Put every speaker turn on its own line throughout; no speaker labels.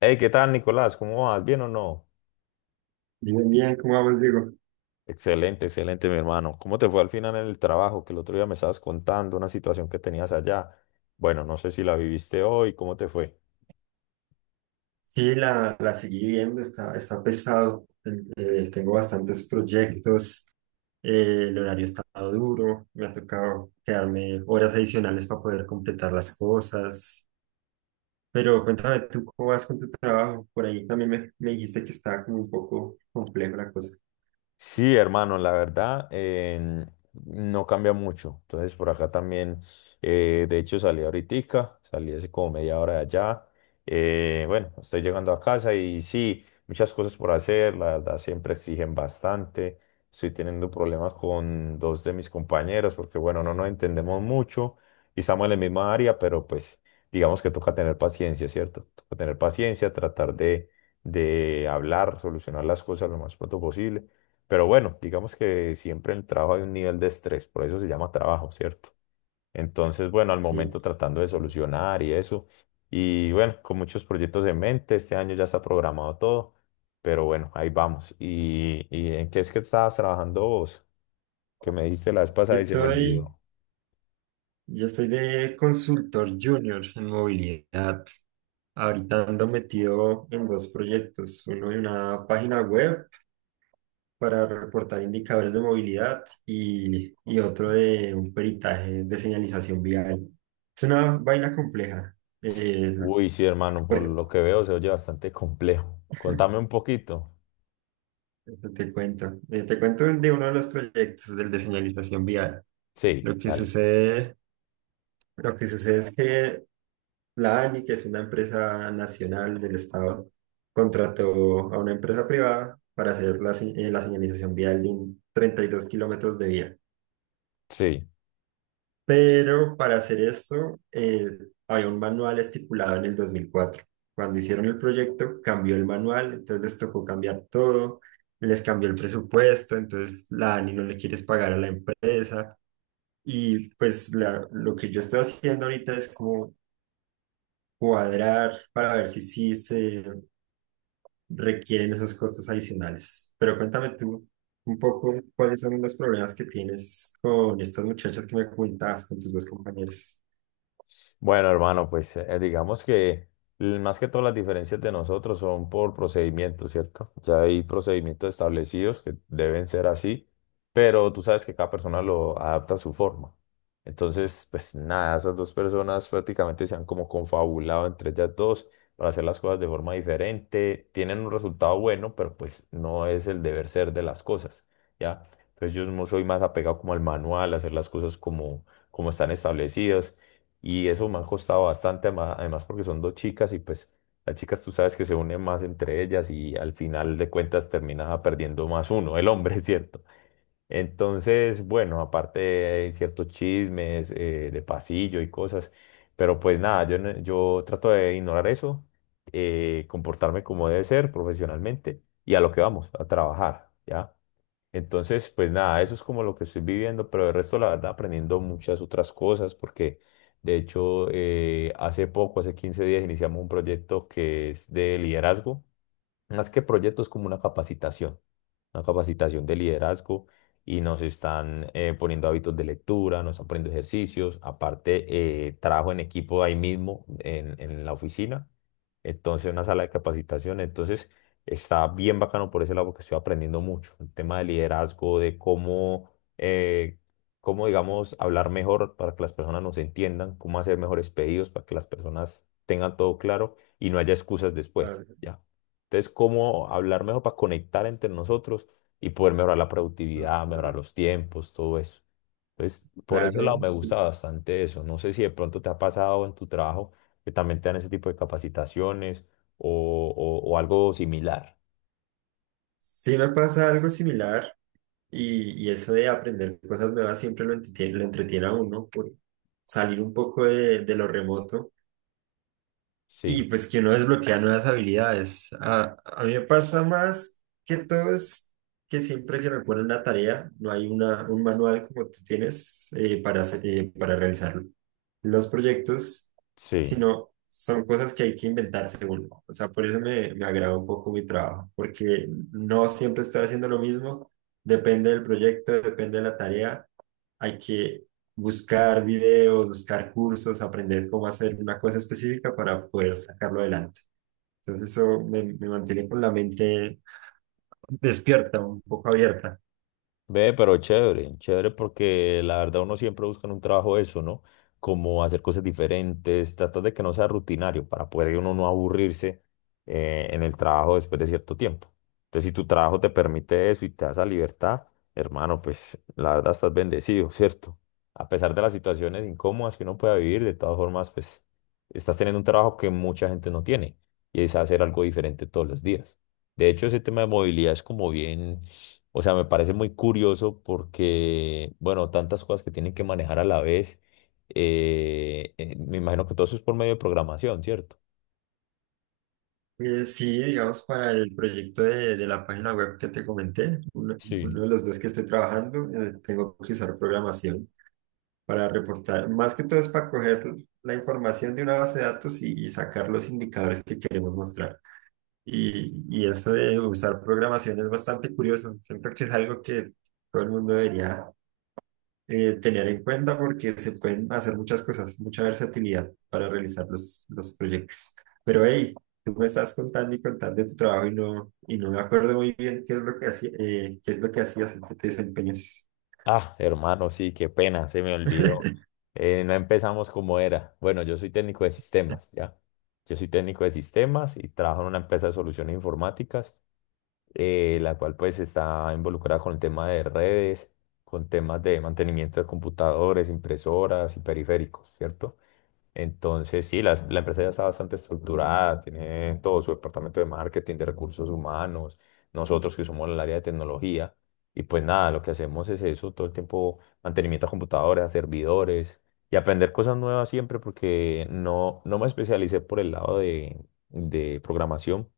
Hey, ¿qué tal, Nicolás? ¿Cómo vas? ¿Bien o no?
Bien, bien, ¿cómo vamos, Diego?
Excelente, excelente, mi hermano. ¿Cómo te fue al final en el trabajo? Que el otro día me estabas contando una situación que tenías allá. Bueno, no sé si la viviste hoy, ¿cómo te fue?
Sí, la seguí viendo, está pesado, tengo bastantes proyectos, el horario está duro, me ha tocado quedarme horas adicionales para poder completar las cosas, pero cuéntame tú cómo vas con tu trabajo, por ahí también me dijiste que estaba como un poco compleja la cosa.
Sí, hermano, la verdad no cambia mucho. Entonces por acá también, de hecho salí ahoritica, salí hace como media hora de allá. Bueno, estoy llegando a casa y sí, muchas cosas por hacer, la verdad siempre exigen bastante. Estoy teniendo problemas con dos de mis compañeros porque bueno, no nos entendemos mucho y estamos en la misma área, pero pues digamos que toca tener paciencia, ¿cierto? Toca tener paciencia, tratar de hablar, solucionar las cosas lo más pronto posible. Pero bueno, digamos que siempre en el trabajo hay un nivel de estrés, por eso se llama trabajo, ¿cierto? Entonces, bueno, al
Sí.
momento tratando de solucionar y eso. Y bueno, con muchos proyectos en mente, este año ya está programado todo, pero bueno, ahí vamos. Y en qué es que estabas trabajando vos? Que me diste la vez
Yo
pasada y se me
estoy,
olvidó.
yo estoy de consultor junior en movilidad, ahorita ando metido en dos proyectos, uno de una página web, para reportar indicadores de movilidad y otro de un peritaje de señalización vial. Es una vaina compleja, eh,
Uy, sí, hermano, por
porque
lo que veo se oye bastante complejo. Contame un poquito.
te cuento de uno de los proyectos del de señalización vial.
Sí,
Lo que
dale.
sucede, lo que sucede es que la ANI, que es una empresa nacional del Estado, contrató a una empresa privada para hacer la señalización vial de un 32 kilómetros de vía.
Sí.
Pero para hacer eso, había un manual estipulado en el 2004. Cuando hicieron el proyecto, cambió el manual, entonces les tocó cambiar todo, les cambió el presupuesto, entonces la ANI no le quieres pagar a la empresa. Y pues lo que yo estoy haciendo ahorita es como cuadrar para ver si sí se requieren esos costos adicionales. Pero cuéntame tú un poco cuáles son los problemas que tienes con estas muchachas que me comentabas, con tus dos compañeros.
Bueno, hermano, pues digamos que más que todas las diferencias de nosotros son por procedimientos, ¿cierto? Ya hay procedimientos establecidos que deben ser así, pero tú sabes que cada persona lo adapta a su forma. Entonces, pues nada, esas dos personas prácticamente se han como confabulado entre ellas dos para hacer las cosas de forma diferente. Tienen un resultado bueno, pero pues no es el deber ser de las cosas, ¿ya? Entonces yo no soy más apegado como al manual, a hacer las cosas como, como están establecidas. Y eso me ha costado bastante, además porque son dos chicas y pues las chicas tú sabes que se unen más entre ellas y al final de cuentas termina perdiendo más uno, el hombre, ¿cierto? Entonces, bueno, aparte hay ciertos chismes de pasillo y cosas, pero pues nada, yo, no- yo trato de ignorar eso, comportarme como debe ser profesionalmente y a lo que vamos, a trabajar, ¿ya? Entonces, pues nada, eso es como lo que estoy viviendo, pero el resto, la verdad, aprendiendo muchas otras cosas, porque de hecho, hace poco, hace 15 días, iniciamos un proyecto que es de liderazgo. Más que proyectos, como una capacitación de liderazgo y nos están poniendo hábitos de lectura, nos están poniendo ejercicios, aparte trabajo en equipo ahí mismo en la oficina, entonces una sala de capacitación, entonces está bien bacano por ese lado porque estoy aprendiendo mucho, el tema de liderazgo, de eh, cómo digamos, hablar mejor para que las personas nos entiendan, cómo hacer mejores pedidos para que las personas tengan todo claro y no haya excusas después, ¿ya? Entonces, cómo hablar mejor para conectar entre nosotros y poder mejorar la productividad, mejorar los tiempos, todo eso. Entonces, por ese lado
Claro,
me gusta
sí.
bastante eso. No sé si de pronto te ha pasado en tu trabajo que también te dan ese tipo de capacitaciones o algo similar.
Sí me pasa algo similar y eso de aprender cosas nuevas siempre lo entretiene a uno por salir un poco de lo remoto. Y
Sí,
pues que uno desbloquea nuevas habilidades. A mí me pasa más que todo es que siempre que me ponen una tarea, no hay una, un manual como tú tienes para realizarlo. Los proyectos,
sí.
sino son cosas que hay que inventarse uno. O sea, por eso me agrada un poco mi trabajo, porque no siempre estoy haciendo lo mismo. Depende del proyecto, depende de la tarea, hay que buscar videos, buscar cursos, aprender cómo hacer una cosa específica para poder sacarlo adelante. Entonces eso me mantiene con la mente despierta, un poco abierta.
Ve, pero chévere, chévere porque la verdad uno siempre busca en un trabajo eso, ¿no? Como hacer cosas diferentes, tratar de que no sea rutinario para poder uno no aburrirse en el trabajo después de cierto tiempo. Entonces, si tu trabajo te permite eso y te da esa libertad, hermano, pues la verdad estás bendecido, ¿cierto? A pesar de las situaciones incómodas que uno pueda vivir, de todas formas, pues estás teniendo un trabajo que mucha gente no tiene y es hacer algo diferente todos los días. De hecho, ese tema de movilidad es como bien, o sea, me parece muy curioso porque, bueno, tantas cosas que tienen que manejar a la vez. Me imagino que todo eso es por medio de programación, ¿cierto?
Sí, digamos, para el proyecto de la página web que te comenté, uno,
Sí.
uno de los dos que estoy trabajando, tengo que usar programación para reportar. Más que todo es para coger la información de una base de datos y sacar los indicadores que queremos mostrar. Y eso de usar programación es bastante curioso. Siento que es algo que todo el mundo debería tener en cuenta porque se pueden hacer muchas cosas, mucha versatilidad para realizar los proyectos. Pero hey, tú me estás contando y contando de tu trabajo y no me acuerdo muy bien qué es lo que hacías, en qué te desempeñas.
Ah, hermano, sí, qué pena, se me olvidó. No empezamos como era. Bueno, yo soy técnico de sistemas, ¿ya? Yo soy técnico de sistemas y trabajo en una empresa de soluciones informáticas, la cual pues está involucrada con el tema de redes, con temas de mantenimiento de computadores, impresoras y periféricos, ¿cierto? Entonces, sí, la empresa ya está bastante estructurada, tiene todo su departamento de marketing, de recursos humanos, nosotros que somos el área de tecnología. Y pues nada, lo que hacemos es eso, todo el tiempo mantenimiento a computadoras, a servidores y aprender cosas nuevas siempre porque no me especialicé por el lado de programación,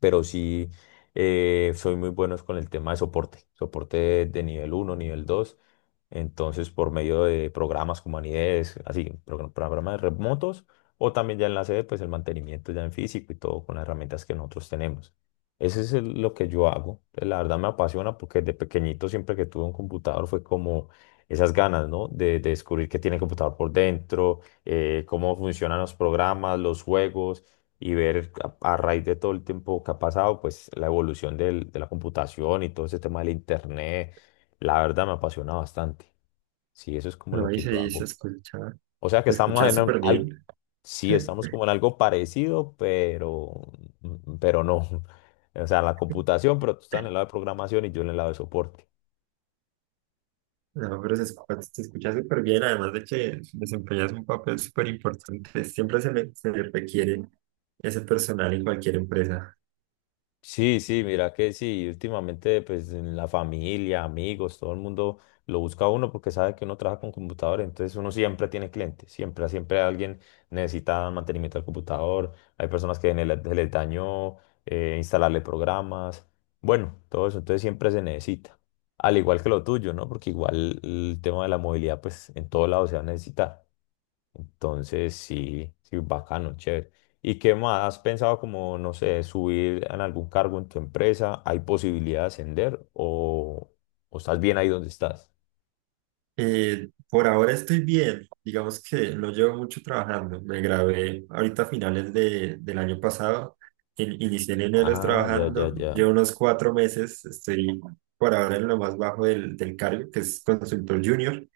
pero sí soy muy bueno con el tema de soporte, soporte de nivel uno nivel dos. Entonces, por medio de programas como Anides, así, programas remotos, o también ya en la sede, pues el mantenimiento ya en físico y todo con las herramientas que nosotros tenemos. Ese es lo que yo hago. Pues la verdad me apasiona porque de pequeñito siempre que tuve un computador fue como esas ganas, ¿no? De descubrir qué tiene el computador por dentro, cómo funcionan los programas, los juegos y ver a raíz de todo el tiempo que ha pasado, pues la evolución de la computación y todo ese tema del internet, la verdad me apasiona bastante. Sí, eso es como lo
No, y
que yo
se, se
hago.
escucha,
O sea que
se
estamos
escucha
en
súper
algo,
bien.
sí, estamos como en algo parecido, pero no. O sea, la computación, pero tú estás en el lado de programación y yo en el lado de soporte.
No, pero se escucha súper bien, además de que desempeñas un papel súper importante. Siempre se le requiere ese personal en cualquier empresa.
Sí, sí, mira que sí, últimamente pues en la familia, amigos, todo el mundo lo busca a uno porque sabe que uno trabaja con computador, entonces uno siempre tiene clientes, siempre, siempre alguien necesita mantenimiento del computador, hay personas que en el, se les dañó instalarle programas, bueno, todo eso, entonces siempre se necesita, al igual que lo tuyo, ¿no? Porque igual el tema de la movilidad pues en todo lado se va a necesitar. Entonces, sí, sí, bacano, chévere. ¿Y qué más? ¿Has pensado como, no sé, subir en algún cargo en tu empresa? ¿Hay posibilidad de ascender o estás bien ahí donde estás?
Por ahora estoy bien, digamos que no llevo mucho trabajando. Me gradué ahorita a finales del año pasado. Inicié en enero
Ah, ya, ya,
trabajando,
ya.
llevo unos 4 meses, estoy por ahora en lo más bajo del cargo, que es consultor junior.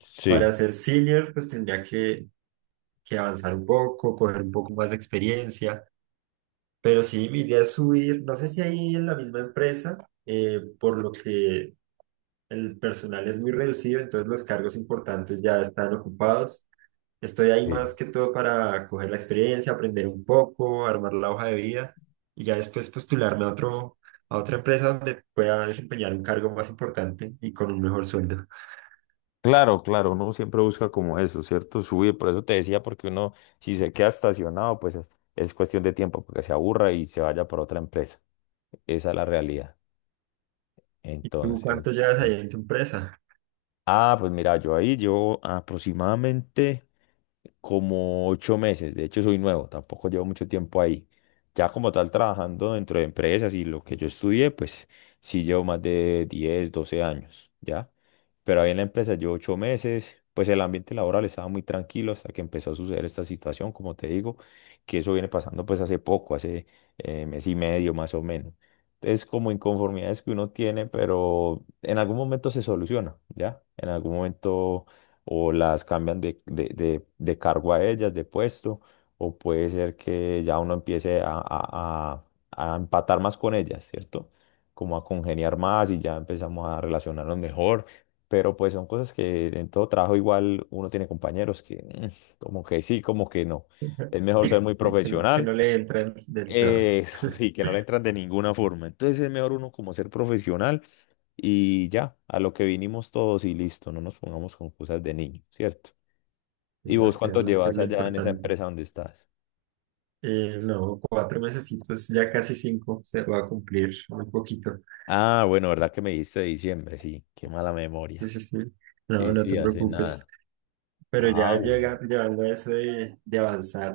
Sí.
Para ser senior, pues tendría que avanzar un poco, coger un poco más de experiencia. Pero sí, mi idea es subir, no sé si ahí en la misma empresa, por lo que el personal es muy reducido, entonces los cargos importantes ya están ocupados. Estoy ahí
Sí.
más que todo para coger la experiencia, aprender un poco, armar la hoja de vida y ya después postularme a otra empresa donde pueda desempeñar un cargo más importante y con un mejor sueldo.
Claro, claro, uno siempre busca como eso, ¿cierto? Subir, por eso te decía, porque uno, si se queda estacionado, pues es cuestión de tiempo, porque se aburra y se vaya por otra empresa. Esa es la realidad.
¿Y tú
Entonces,
cuánto llevas
sí.
ahí en tu empresa?
Ah, pues mira, yo ahí llevo aproximadamente como 8 meses. De hecho, soy nuevo, tampoco llevo mucho tiempo ahí. Ya como tal, trabajando dentro de empresas y lo que yo estudié, pues sí llevo más de 10, 12 años, ¿ya? Pero ahí en la empresa llevo 8 meses. Pues el ambiente laboral estaba muy tranquilo hasta que empezó a suceder esta situación, como te digo, que eso viene pasando pues hace poco, hace mes y medio más o menos, es como inconformidades que uno tiene, pero en algún momento se soluciona, ¿ya? En algún momento o las cambian de cargo a ellas, de puesto, o puede ser que ya uno empiece a empatar más con ellas, ¿cierto? Como a congeniar más y ya empezamos a relacionarnos mejor. Pero pues son cosas que en todo trabajo igual uno tiene compañeros que como que sí, como que no. Es mejor ser muy
Que, que
profesional,
no le entran del todo.
eso sí, que no le entran de ninguna forma. Entonces es mejor uno como ser profesional y ya, a lo que vinimos todos y listo, no nos pongamos con cosas de niño, ¿cierto?
Sí,
¿Y vos cuánto
hacerla, que es
llevas
lo
allá en esa
importante.
empresa donde estás?
No, 4 mesecitos, ya casi cinco, se va a cumplir un poquito.
Ah, bueno, ¿verdad que me dijiste de diciembre? Sí, qué mala
Sí,
memoria.
sí, sí. No,
Sí,
no
sí,
te
hace
preocupes.
nada.
Pero
Ah,
ya
bueno.
llega, llevando a eso de avanzar,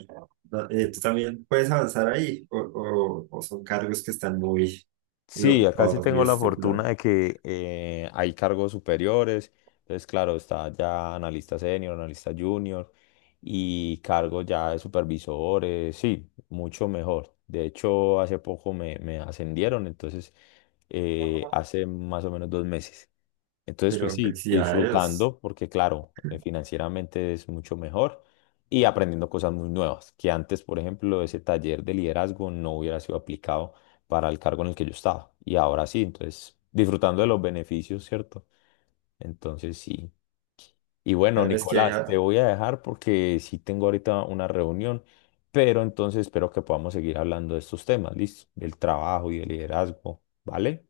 ¿no? ¿Tú también puedes avanzar ahí? ¿O son cargos que están muy, muy
Sí, acá sí
ocupados, muy
tengo la fortuna
estipulados?
de que hay cargos superiores. Entonces, claro, está ya analista senior, analista junior y cargos ya de supervisores. Sí, mucho mejor. De hecho, hace poco me ascendieron, entonces, hace más o menos 2 meses. Entonces, pues
Pero
sí,
felicidades.
disfrutando, porque claro, financieramente es mucho mejor y aprendiendo cosas muy nuevas, que antes, por ejemplo, ese taller de liderazgo no hubiera sido aplicado para el cargo en el que yo estaba. Y ahora sí, entonces, disfrutando de los beneficios, ¿cierto? Entonces, sí. Y bueno,
Claro, es que
Nicolás, te
ya,
voy a dejar porque sí tengo ahorita una reunión, pero entonces espero que podamos seguir hablando de estos temas, ¿listo? Del trabajo y del liderazgo, ¿vale?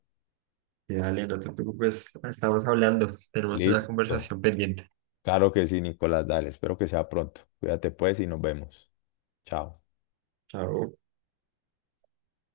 dale, no te preocupes. Estamos hablando, tenemos una
Listo.
conversación pendiente.
Claro que sí, Nicolás, dale, espero que sea pronto. Cuídate pues y nos vemos. Chao.
Chao.